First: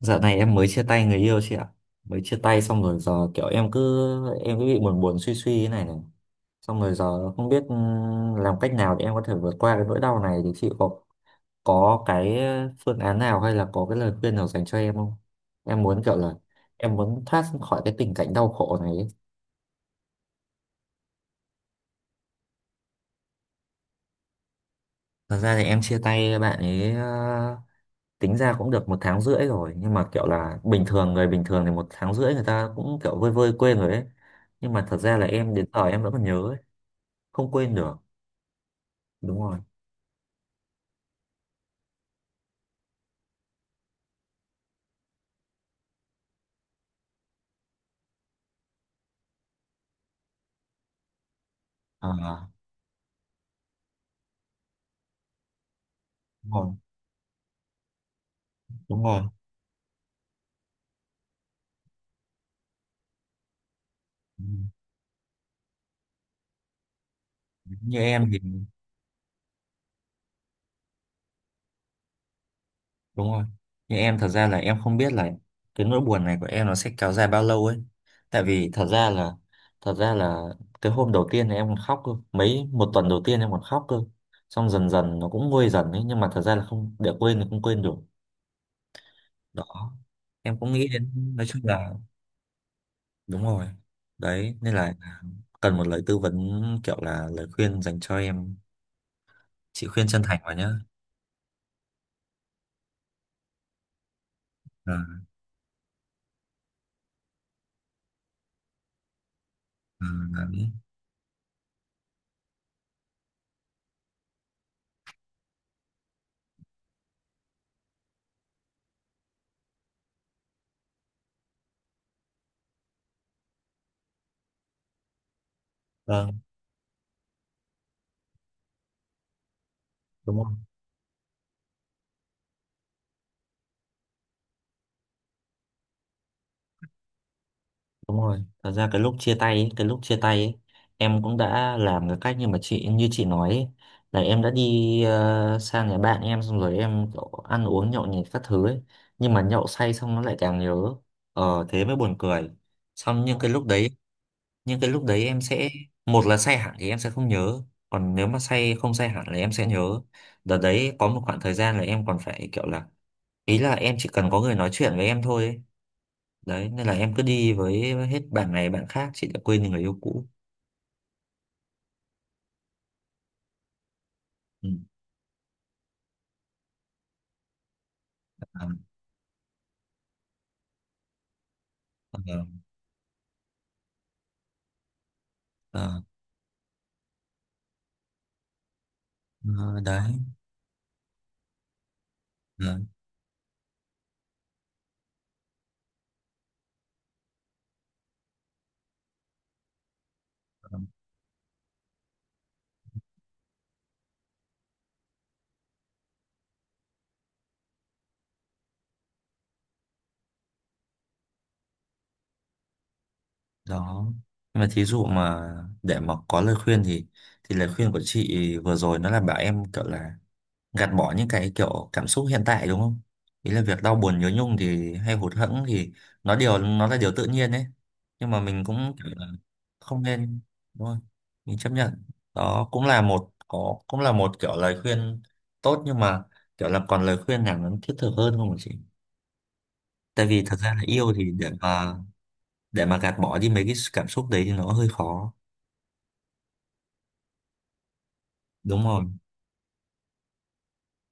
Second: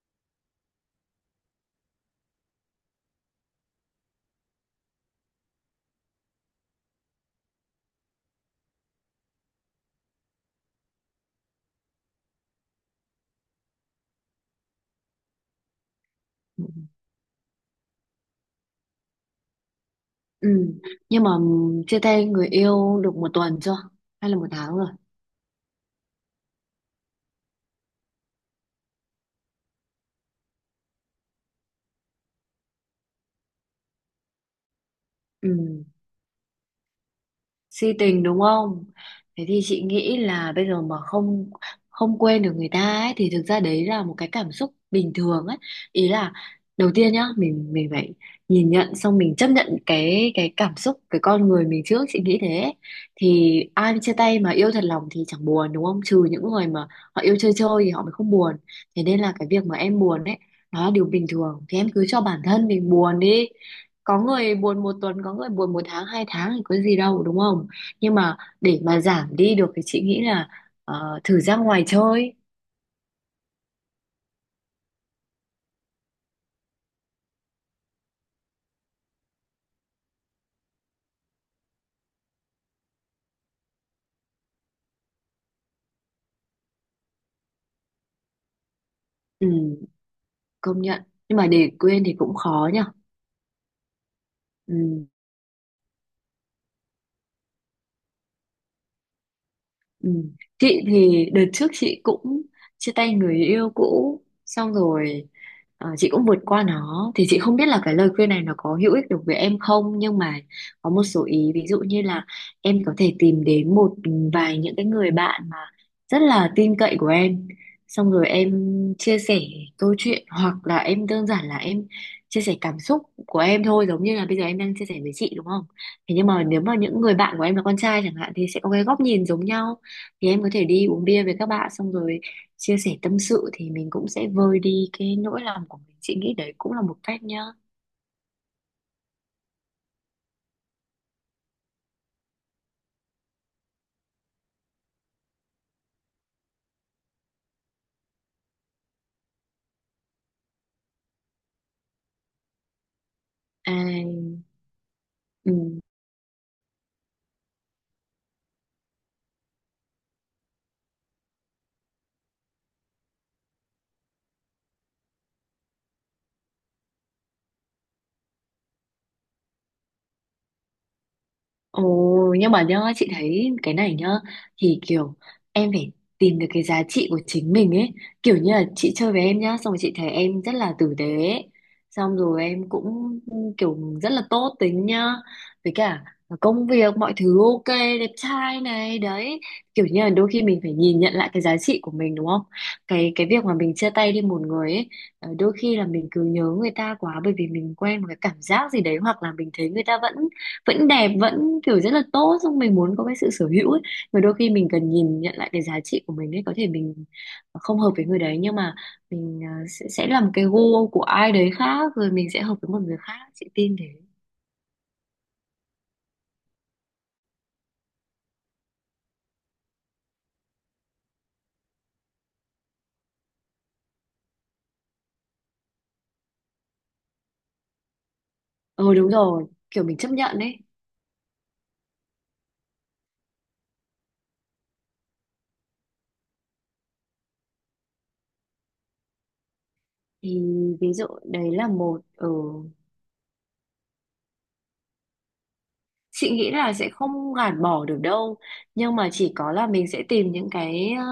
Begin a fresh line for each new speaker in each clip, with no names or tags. Dạo này em mới chia tay người yêu chị ạ. Mới chia tay xong rồi giờ kiểu em cứ bị buồn buồn suy suy thế này này. Xong rồi giờ không biết làm cách nào để em có thể vượt qua cái nỗi đau này thì chị có cái phương án nào hay là có cái lời khuyên nào dành cho em không? Em muốn kiểu là
Ừ.
em muốn thoát khỏi cái tình cảnh đau khổ này ấy.
Ừ. Nhưng mà chia tay người yêu được một tuần chưa? Hay là một tháng rồi?
Thật ra thì em chia tay bạn ấy tính ra cũng được một tháng rưỡi rồi, nhưng mà kiểu là bình thường, người bình thường thì một tháng rưỡi người ta cũng kiểu vơi vơi quên rồi ấy, nhưng mà thật ra là em đến giờ
Ừ.
em vẫn còn nhớ ấy, không quên
Si
được.
tình, đúng không?
Đúng
Thế
rồi.
thì chị nghĩ là bây giờ mà không không quên được người ta ấy thì thực ra đấy là một cái cảm xúc bình thường ấy. Ý là đầu tiên nhá, mình phải nhìn nhận, xong mình chấp nhận cái cảm xúc, cái con người mình trước, chị nghĩ
À,
thế. Thì ai chia tay mà yêu thật lòng thì chẳng buồn đúng không, trừ những
đúng
người
rồi,
mà họ yêu chơi chơi thì họ mới không buồn.
đúng
Thế nên
rồi.
là cái việc mà em buồn ấy, nó là điều bình thường, thì em cứ cho bản thân mình buồn đi. Có
Ừ.
người buồn một tuần, có người buồn một tháng, hai tháng thì có gì đâu đúng không.
Như
Nhưng
em
mà
thì
để mà giảm đi được thì chị nghĩ là thử ra ngoài chơi.
đúng rồi. Như em thật ra là em không biết là cái nỗi buồn này của em nó sẽ kéo dài bao lâu ấy, tại vì thật ra là cái hôm đầu tiên thì em còn khóc cơ, mấy một tuần đầu tiên em còn khóc cơ, xong dần dần nó cũng nguôi dần ấy, nhưng mà thật ra là không để quên thì không quên được.
Ừ,
Đó em cũng
công
nghĩ
nhận.
đến,
Nhưng
nói
mà
chung
để
là
quên thì cũng khó nhở.
đúng rồi. Đấy nên là
Ừ.
cần một lời tư vấn kiểu là lời khuyên dành cho em, chị khuyên
Ừ.
chân thành vào nhá.
Chị thì đợt trước chị cũng chia tay người yêu cũ xong
À,
rồi, chị cũng vượt qua nó. Thì chị không biết là cái lời khuyên này nó có hữu ích được với em không, nhưng mà
à, đấy.
có một số ý, ví dụ như là em có thể tìm đến một vài những cái người bạn mà rất là tin cậy của em, xong rồi em chia sẻ câu chuyện, hoặc là em đơn giản là em chia sẻ cảm xúc của em thôi, giống như là bây giờ em đang chia sẻ với chị đúng không? Thế nhưng
Vâng.
mà nếu mà những người bạn của em là con trai chẳng hạn thì sẽ có cái góc nhìn giống nhau, thì
Đúng
em
rồi.
có thể đi uống bia với các bạn, xong rồi chia sẻ tâm sự thì mình cũng sẽ vơi đi cái nỗi lòng của mình, chị nghĩ đấy cũng là một cách nhá.
Đúng rồi, thật ra cái lúc chia tay ấy, em cũng đã làm cái cách như mà chị nói ấy, là em đã đi sang nhà bạn em xong rồi em kiểu ăn uống nhậu nhẹt các thứ ấy, nhưng mà nhậu say xong nó lại càng nhớ. Ờ thế mới buồn cười. Xong nhưng cái lúc
À,
đấy, những cái lúc đấy em sẽ,
ừ.
một là say hẳn thì em sẽ không nhớ, còn nếu mà say không say hẳn là em sẽ nhớ. Đợt đấy có một khoảng thời gian là em còn phải kiểu là, ý là em chỉ cần có người nói chuyện với em thôi ấy. Đấy nên là em cứ đi với hết bạn này bạn khác, chị đã quên đi người yêu cũ.
Ồ, nhưng mà nhá, chị thấy cái này nhá,
Ừ.
thì kiểu em phải tìm được cái giá trị của chính mình ấy. Kiểu như là
Ờ,
chị chơi với em nhá, xong rồi chị thấy em rất là tử tế ấy. Xong rồi
ờ,
em cũng kiểu rất là tốt tính nhá. Với
ờ,
cả công việc, mọi thứ ok, đẹp trai này, đấy.
ờ,
Kiểu như
đấy.
là đôi khi mình phải nhìn nhận lại cái giá trị của mình đúng không?
Ờ,
Cái việc mà mình chia tay đi một người ấy, đôi khi là mình cứ nhớ người ta quá, bởi vì mình quen một cái cảm giác gì đấy, hoặc là mình thấy người ta vẫn
ờ.
vẫn đẹp, vẫn kiểu rất là tốt, xong mình muốn có cái sự sở hữu ấy, mà đôi khi mình cần nhìn nhận lại cái giá trị của mình ấy. Có thể mình không hợp với người đấy, nhưng mà mình sẽ làm cái gu của ai đấy khác, rồi mình sẽ hợp với một người khác, chị tin thế.
Đó. Nhưng mà thí dụ mà để mà có lời khuyên thì lời khuyên của chị vừa rồi nó là bảo em kiểu là gạt bỏ những cái kiểu cảm xúc hiện tại, đúng không? Ý là việc đau buồn nhớ nhung thì hay hụt hẫng thì nó là điều tự nhiên đấy, nhưng mà mình cũng
Ừ,
kiểu
đúng
là
rồi, kiểu mình
không
chấp nhận
nên,
ấy.
đúng không? Mình chấp nhận. Đó cũng là một kiểu lời khuyên tốt, nhưng mà kiểu là còn lời khuyên nào nó thiết thực hơn không hả chị? Tại
Thì
vì thật ra là
ví dụ
yêu thì để
đấy là
mà,
một. Ừ
để mà gạt bỏ đi mấy cái cảm xúc đấy thì nó hơi khó.
chị nghĩ là sẽ không gạt bỏ được đâu,
Đúng
nhưng
rồi.
mà chỉ có là mình sẽ tìm những cái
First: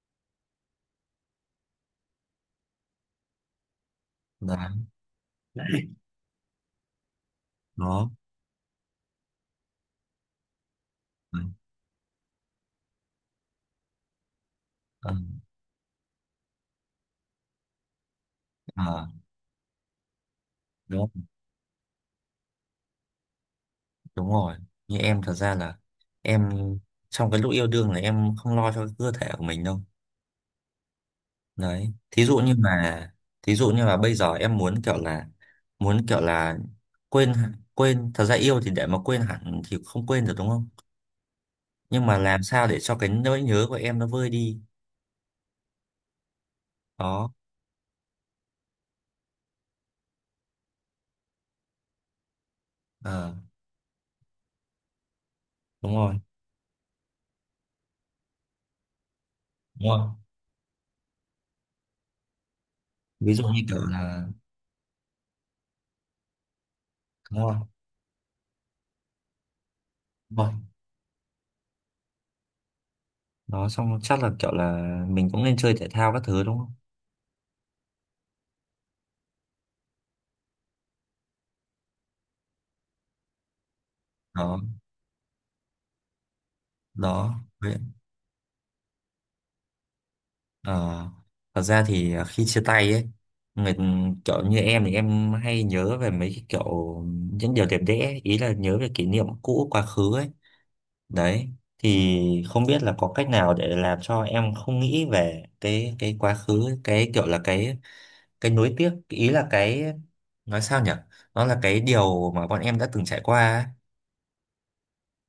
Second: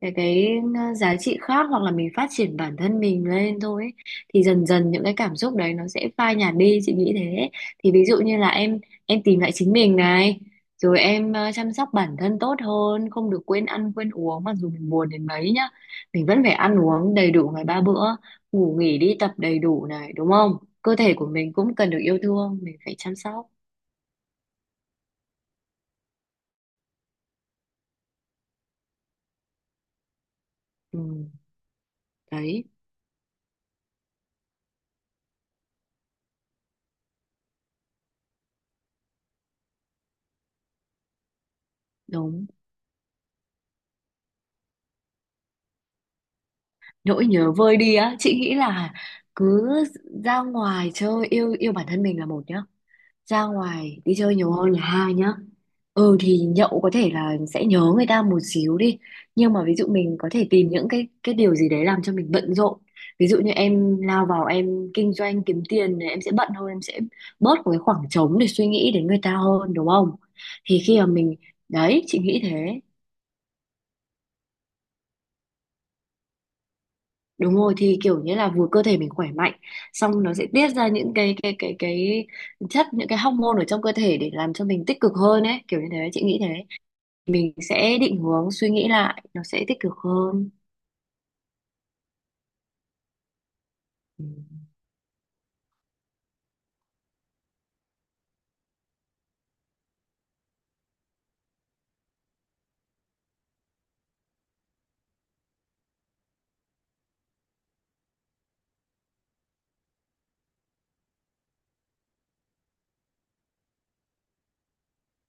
cái giá trị khác, hoặc là mình phát triển bản thân mình lên thôi ấy. Thì
Đó.
dần dần những cái cảm xúc đấy nó sẽ phai nhạt đi, chị nghĩ thế. Thì ví
Đó.
dụ như là em tìm lại chính mình này, rồi em
Ừ.
chăm sóc bản thân tốt hơn, không được quên ăn quên uống. Mặc dù mình buồn
Ừ.
đến mấy nhá, mình vẫn phải ăn uống đầy đủ ngày ba bữa, ngủ nghỉ
À,
đi tập đầy đủ này đúng không. Cơ
đúng,
thể của mình cũng cần được yêu thương, mình phải chăm sóc.
đúng rồi. Như em thật ra là em trong cái lúc yêu đương là em không lo cho cái cơ thể của mình đâu.
Ừ.
Đấy thí dụ như
Đấy,
mà, thí dụ như là bây giờ em muốn kiểu là, muốn kiểu là quên, thật ra yêu thì để mà quên hẳn thì không quên được đúng không, nhưng mà làm
đúng.
sao để cho cái nỗi nhớ của em nó vơi đi.
Nỗi
Đó.
nhớ vơi đi á, chị nghĩ là cứ ra ngoài chơi, yêu yêu bản thân mình là một nhá.
Ờ,
Ra ngoài đi chơi nhiều hơn là hai nhá.
đúng rồi.
Ừ thì nhậu có thể là sẽ nhớ người ta một xíu đi, nhưng mà ví dụ
Đúng rồi.
mình có thể tìm những cái điều gì đấy làm cho mình bận rộn. Ví
Ví
dụ
dụ
như
như kiểu
em lao
là
vào em kinh doanh kiếm tiền thì em sẽ bận hơn, em sẽ
đúng
bớt
rồi.
một cái khoảng trống để suy nghĩ đến người ta hơn đúng không?
Đúng rồi.
Thì khi mà mình Đấy, chị nghĩ thế.
Đó, xong chắc là kiểu là mình cũng nên chơi thể thao các thứ đúng không?
Đúng rồi, thì kiểu như là vừa cơ thể mình khỏe mạnh, xong nó sẽ tiết ra những cái chất, những cái hormone ở trong cơ thể để làm cho mình tích cực hơn ấy, kiểu như thế chị nghĩ thế.
Đó.
Mình
Đó.
sẽ định hướng suy nghĩ lại, nó sẽ tích cực hơn.
Ờ, thật ra thì khi chia tay ấy người,
Ừ.
kiểu như em thì em hay nhớ về mấy cái kiểu những điều đẹp đẽ, ý là nhớ về kỷ niệm cũ quá khứ ấy. Đấy, thì không biết là có cách nào để làm cho em không nghĩ về cái quá khứ, cái kiểu là cái nuối tiếc, ý là cái nói sao nhỉ, nó là cái điều mà bọn em đã từng trải qua ấy.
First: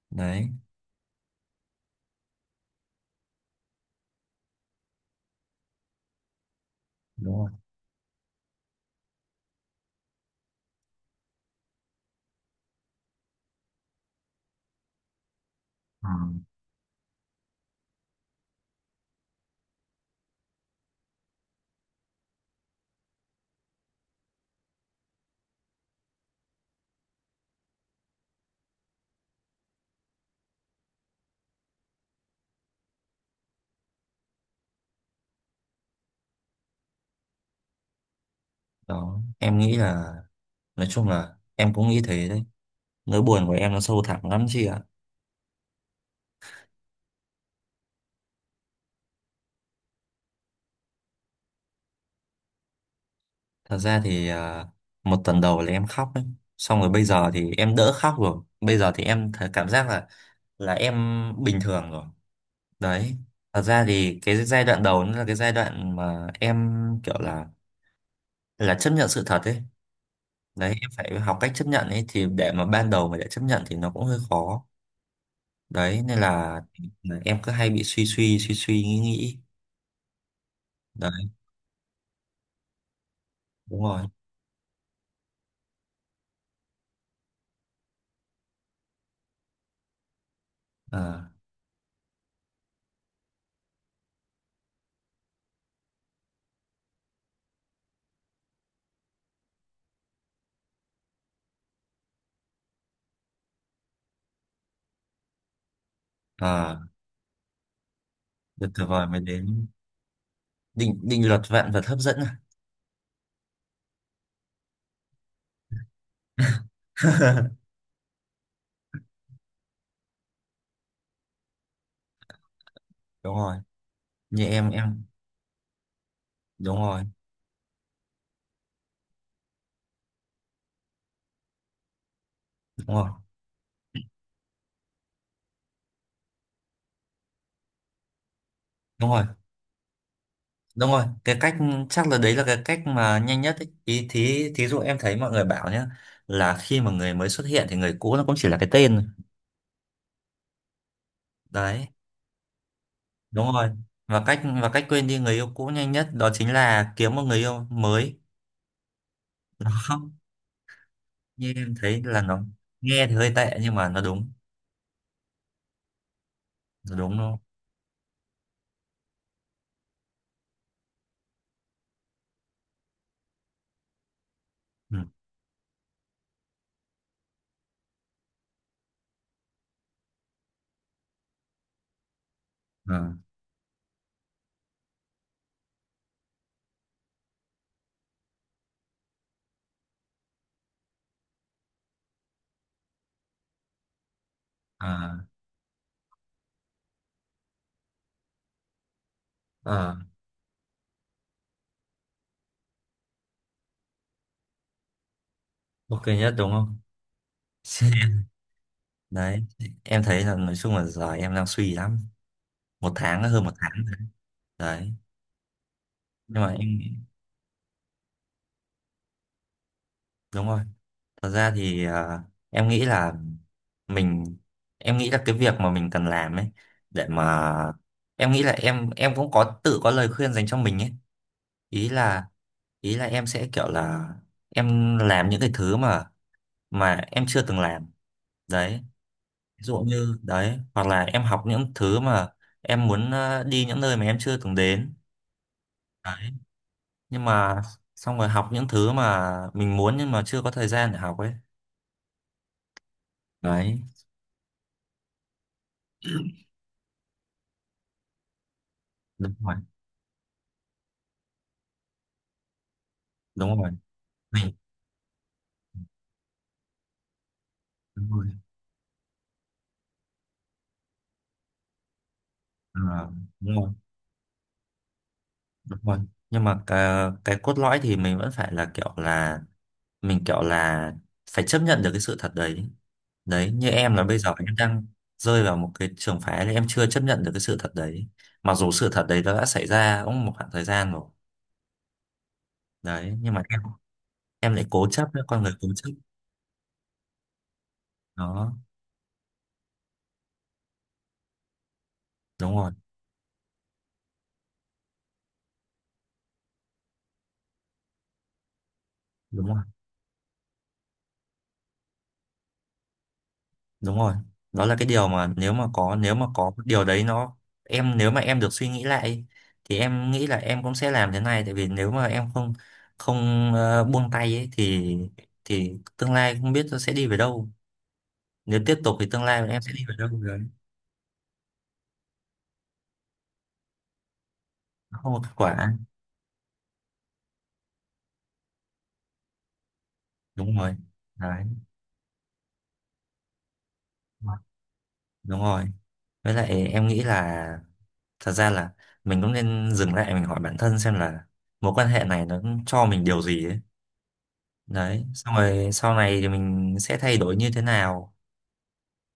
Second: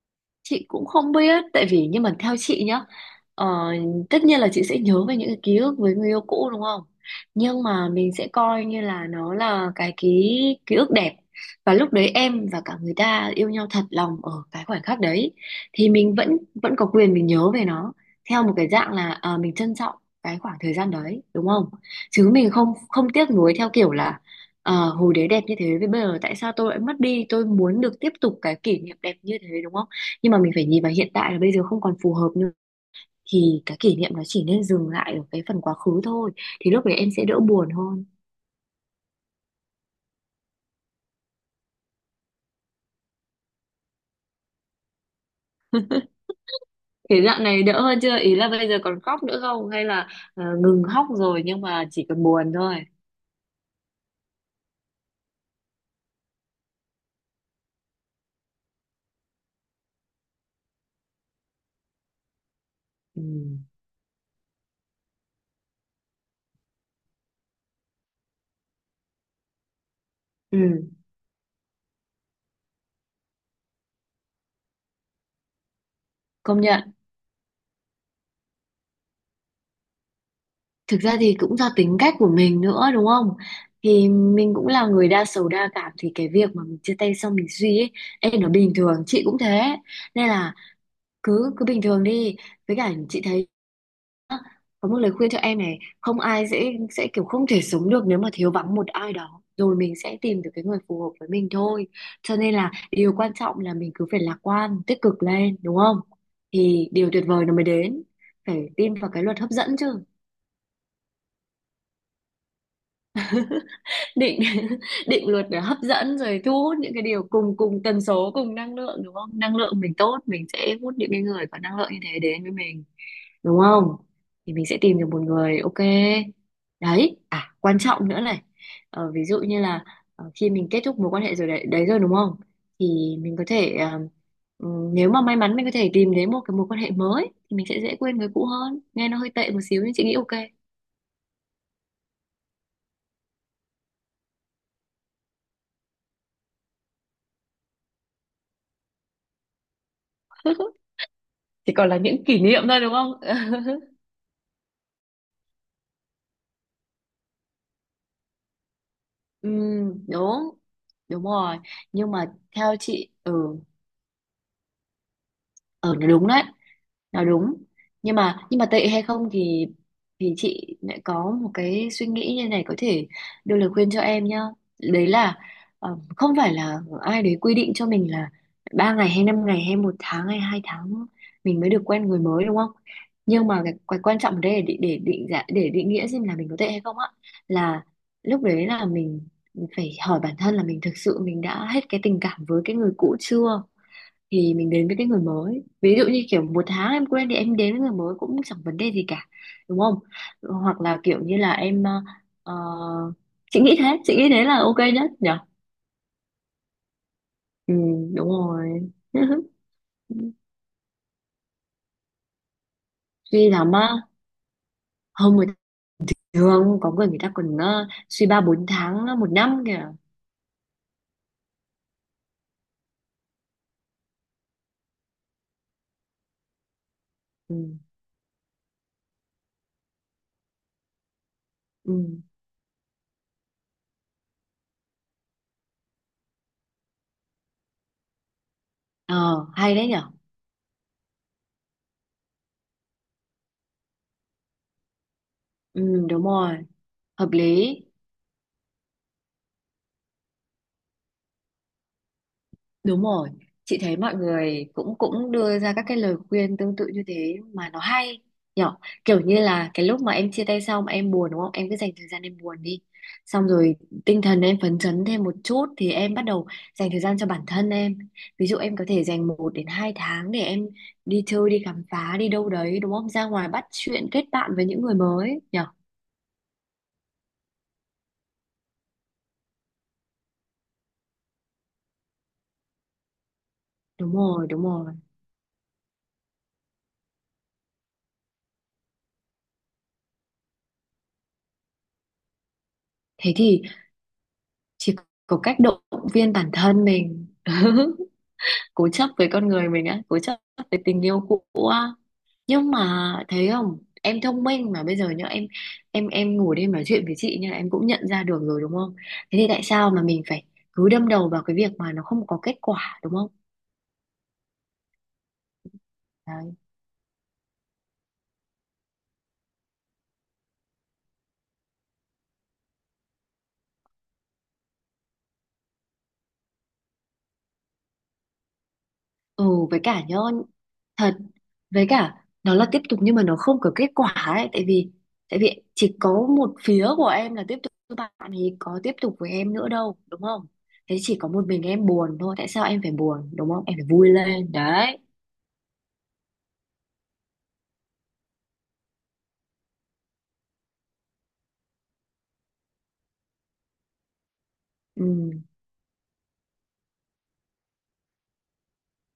Đấy.
Chị cũng không biết, tại vì nhưng mà theo chị nhá, ờ, tất nhiên là chị sẽ nhớ về những cái ký ức với người yêu cũ đúng không,
Đúng
nhưng mà mình sẽ coi như là nó là cái ký ký ức đẹp, và lúc đấy em và cả người ta yêu nhau thật lòng ở cái khoảnh khắc đấy, thì mình
rồi.
vẫn vẫn có quyền mình nhớ về nó theo một cái dạng là mình trân trọng cái khoảng thời gian đấy đúng không. Chứ mình không không tiếc nuối theo kiểu là hồi đấy đẹp như thế, với bây giờ tại sao tôi lại mất đi, tôi muốn được tiếp tục cái kỷ niệm đẹp như thế đúng không. Nhưng mà mình phải nhìn vào hiện tại là bây giờ không còn phù hợp nữa, thì cái kỷ niệm nó chỉ nên dừng lại ở cái phần quá khứ thôi, thì lúc đấy em sẽ đỡ buồn hơn.
Đó em nghĩ là nói chung là em cũng nghĩ thế đấy, nỗi buồn của em nó sâu thẳm lắm chị ạ.
Thế dạo này đỡ hơn chưa, ý là bây giờ còn khóc nữa không, hay là ngừng khóc rồi nhưng mà chỉ còn buồn thôi.
Thật ra thì một tuần đầu là em khóc ấy, xong rồi bây giờ thì em đỡ khóc rồi, bây giờ thì em thấy cảm giác là em bình thường rồi. Đấy.
Ừ.
Thật ra thì cái giai đoạn đầu nó là cái giai đoạn mà em kiểu là chấp nhận sự thật ấy. Đấy em
Ừ,
phải học cách chấp nhận ấy, thì để mà ban đầu mà để chấp nhận thì nó cũng hơi khó. Đấy nên
công nhận.
là em cứ hay bị suy suy suy suy nghĩ nghĩ.
Thực ra thì cũng do tính cách của mình nữa đúng không,
Đúng rồi.
thì mình cũng là người đa sầu đa cảm, thì cái việc mà mình chia tay xong mình suy ấy, ê, nó bình thường, chị cũng thế. Nên là
À,
cứ cứ bình thường đi. Với cả chị thấy á, có một lời khuyên cho em này, không ai sẽ kiểu không thể sống được nếu mà thiếu vắng một ai đó, rồi mình sẽ tìm được cái người phù hợp với mình thôi. Cho nên là điều quan trọng là mình cứ phải lạc quan tích cực lên đúng không,
à.
thì điều tuyệt vời nó mới đến.
Được
Phải
tuyệt
tin
vời
vào
mới
cái luật hấp
đến.
dẫn chứ.
Định định luật vạn vật hấp dẫn à?
định định luật để hấp dẫn, rồi thu hút những cái điều cùng cùng tần số, cùng năng lượng đúng không. Năng lượng mình tốt, mình sẽ hút những cái người có năng lượng như thế đến với mình,
Đúng rồi.
đúng không,
Như
thì mình sẽ tìm
em
được một người ok.
đúng rồi.
Đấy, à quan trọng nữa này. Ví dụ như là, khi mình kết thúc mối quan hệ rồi đấy, đấy rồi đúng không,
Đúng rồi.
thì mình có thể ừ, nếu mà may mắn mình có thể tìm đến một cái mối quan hệ mới, thì mình sẽ dễ quên người cũ hơn,
Đúng
nghe nó
rồi.
hơi tệ một xíu nhưng chị nghĩ ok.
Đúng rồi cái cách, chắc là đấy là cái cách mà nhanh nhất ấy. Ý thí thí dụ em thấy mọi người bảo nhá, là khi mà người mới xuất hiện thì người cũ nó cũng chỉ là cái tên thôi.
Chỉ
Đấy.
còn là những kỷ niệm thôi đúng không.
Đúng rồi. Và cách quên đi người yêu cũ nhanh nhất đó chính là kiếm một người yêu mới.
Ừ,
Nó không.
đúng đúng
Như
rồi.
em thấy
Nhưng
là
mà
nó
theo
nghe
chị
thì hơi tệ nhưng mà nó đúng.
ừ đúng đấy,
Nó đúng
là
luôn.
đúng. Nhưng mà tệ hay không thì, chị lại có một cái suy nghĩ như này, có thể đưa lời khuyên cho em nhá.
Ừ.
Đấy là không phải là ai đấy quy định cho mình là ba ngày hay năm ngày hay một tháng hay hai tháng mình mới được quen người mới đúng không.
À,
Nhưng mà cái quan trọng ở đây để định giá, để định nghĩa xem là mình có tệ hay không á, là lúc đấy là mình phải hỏi bản thân là mình thực sự mình đã hết cái tình cảm với cái người cũ chưa, thì mình đến với cái người
à.
mới. Ví dụ như kiểu một tháng em quen thì em đến với người mới cũng chẳng vấn đề gì cả đúng
Ờ,
không, hoặc là kiểu như là em ờ, chị nghĩ thế, chị nghĩ thế là ok nhất nhở.
ok nhất đúng không?
Ừ, đúng rồi.
Đấy, em thấy là nói chung là giờ em đang suy lắm. Một tháng, hơn
Suy
một
lắm
tháng
á.
rồi. Đấy,
Không, người ta
nhưng mà
thường
em,
có người người ta còn suy ba bốn tháng, một năm kìa.
đúng rồi. Thật ra thì em nghĩ là mình, em nghĩ là cái việc mà mình cần làm ấy, để mà,
Ừ.
em nghĩ là em cũng có tự có lời khuyên dành cho mình ấy. Ý
Ừ.
là, ý là em sẽ kiểu là, em làm những cái thứ mà em chưa từng làm. Đấy,
Ờ
ví
hay
dụ
đấy nhở.
như đấy, hoặc là em học những thứ mà em muốn, đi những nơi mà em chưa từng đến.
Ừ, đúng
Đấy,
rồi.
nhưng
Hợp
mà
lý.
xong rồi học những thứ mà mình muốn nhưng mà chưa có thời gian để học ấy.
Đúng rồi, chị
Đấy.
thấy mọi người cũng cũng đưa ra các cái lời khuyên tương tự như thế mà nó hay nhỏ. Kiểu
Đúng
như
rồi.
là cái lúc mà em chia tay xong em buồn đúng không, em cứ dành thời gian em buồn đi, xong
Đúng rồi.
rồi tinh thần
Mình
em phấn chấn thêm một chút thì em bắt đầu dành thời gian cho bản thân em.
đúng rồi.
Ví dụ em có thể dành một đến hai tháng để em đi chơi, đi khám phá, đi đâu đấy
Ờ,
đúng không, ra ngoài
đúng
bắt
rồi.
chuyện kết bạn với những người mới nhở.
Đúng rồi nhưng mà cái cốt lõi thì mình vẫn phải là kiểu là, mình kiểu là phải chấp nhận được cái sự thật đấy. Đấy như em là
Đúng
bây giờ
rồi,
em
đúng
đang
rồi.
rơi vào một cái trường phái là em chưa chấp nhận được cái sự thật đấy, mặc dù sự thật đấy nó đã xảy ra cũng một khoảng thời gian rồi. Đấy nhưng
Thế
mà em
thì
em lại cố
chỉ
chấp đấy,
có
con người
cách
cố
động
chấp.
viên bản thân mình.
Đó.
Cố chấp với con người mình á, cố chấp với tình yêu cũ á.
Đúng rồi.
Nhưng mà thấy không, em thông minh mà, bây giờ nhá, em ngồi đây nói chuyện với chị, nên là em cũng nhận ra được rồi đúng không. Thế
Đúng
thì
rồi.
tại sao mà mình phải cứ đâm đầu vào cái việc mà nó không có kết quả đúng không.
Đúng rồi. Đó là cái điều mà nếu mà có
Đấy.
cái điều đấy nó, em nếu mà em được suy nghĩ lại thì em nghĩ là em cũng sẽ làm thế này, tại vì nếu mà em không không ờ, buông tay ấy thì tương lai không biết nó sẽ đi về đâu, nếu tiếp tục thì tương
Ừ,
lai em sẽ
với
đi về
cả
đâu
nhớ
đấy.
thật, với cả nó là tiếp tục nhưng mà nó không có kết quả ấy. Tại vì
Nó không có kết quả.
chỉ có một phía của em là tiếp tục, với bạn thì có tiếp tục với em nữa đâu đúng không.
Đúng rồi.
Thế chỉ có
Đấy.
một mình em buồn thôi, tại sao em phải buồn đúng không, em phải vui lên đấy.
Đúng rồi với lại em nghĩ là thật ra là mình cũng nên dừng lại, mình hỏi bản thân xem là mối quan hệ này nó cho mình điều gì ấy. Đấy
Ừ.
xong rồi sau này thì mình sẽ thay đổi như thế nào.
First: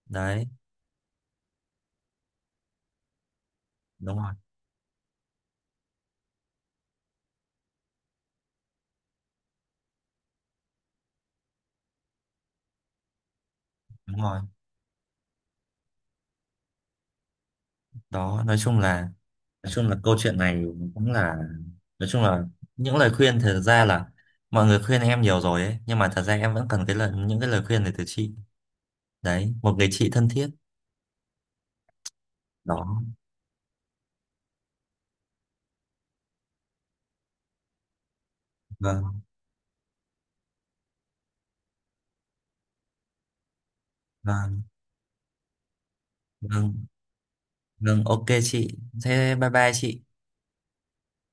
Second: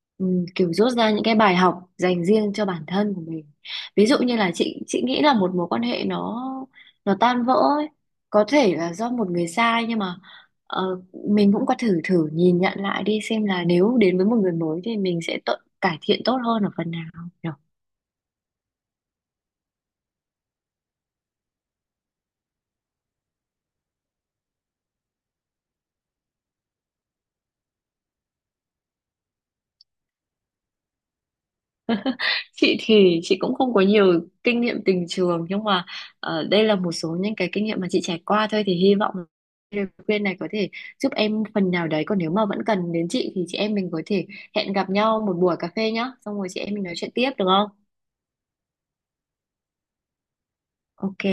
Đấy.
Ừ, kiểu rút ra những cái bài học dành riêng cho bản thân của mình. Ví
Đúng
dụ
rồi.
như là chị nghĩ là một mối quan hệ nó tan vỡ ấy, có thể là do một người sai, nhưng mà ờ, mình cũng có thử thử nhìn nhận lại đi xem là nếu đến
Đúng
với một
rồi.
người mới thì mình sẽ tự cải thiện tốt hơn ở phần nào nhỉ?
Đó nói chung là câu chuyện này cũng là, nói chung là những lời khuyên thật ra là mọi người khuyên em nhiều rồi ấy, nhưng mà thật ra em vẫn cần cái lời những cái lời khuyên này từ chị. Đấy, một người chị thân thiết.
Chị
Đó.
thì chị cũng không có nhiều kinh nghiệm tình trường, nhưng mà đây là một số những cái kinh nghiệm mà chị trải qua thôi, thì hy vọng
Vâng.
lời khuyên này có thể giúp em phần nào đấy. Còn nếu mà vẫn cần đến chị thì chị em mình có thể
Vâng.
hẹn gặp nhau một buổi cà phê nhá, xong rồi chị em mình
Vâng.
nói chuyện tiếp được không?
Vâng, ok chị. Thế bye bye chị.
Ok.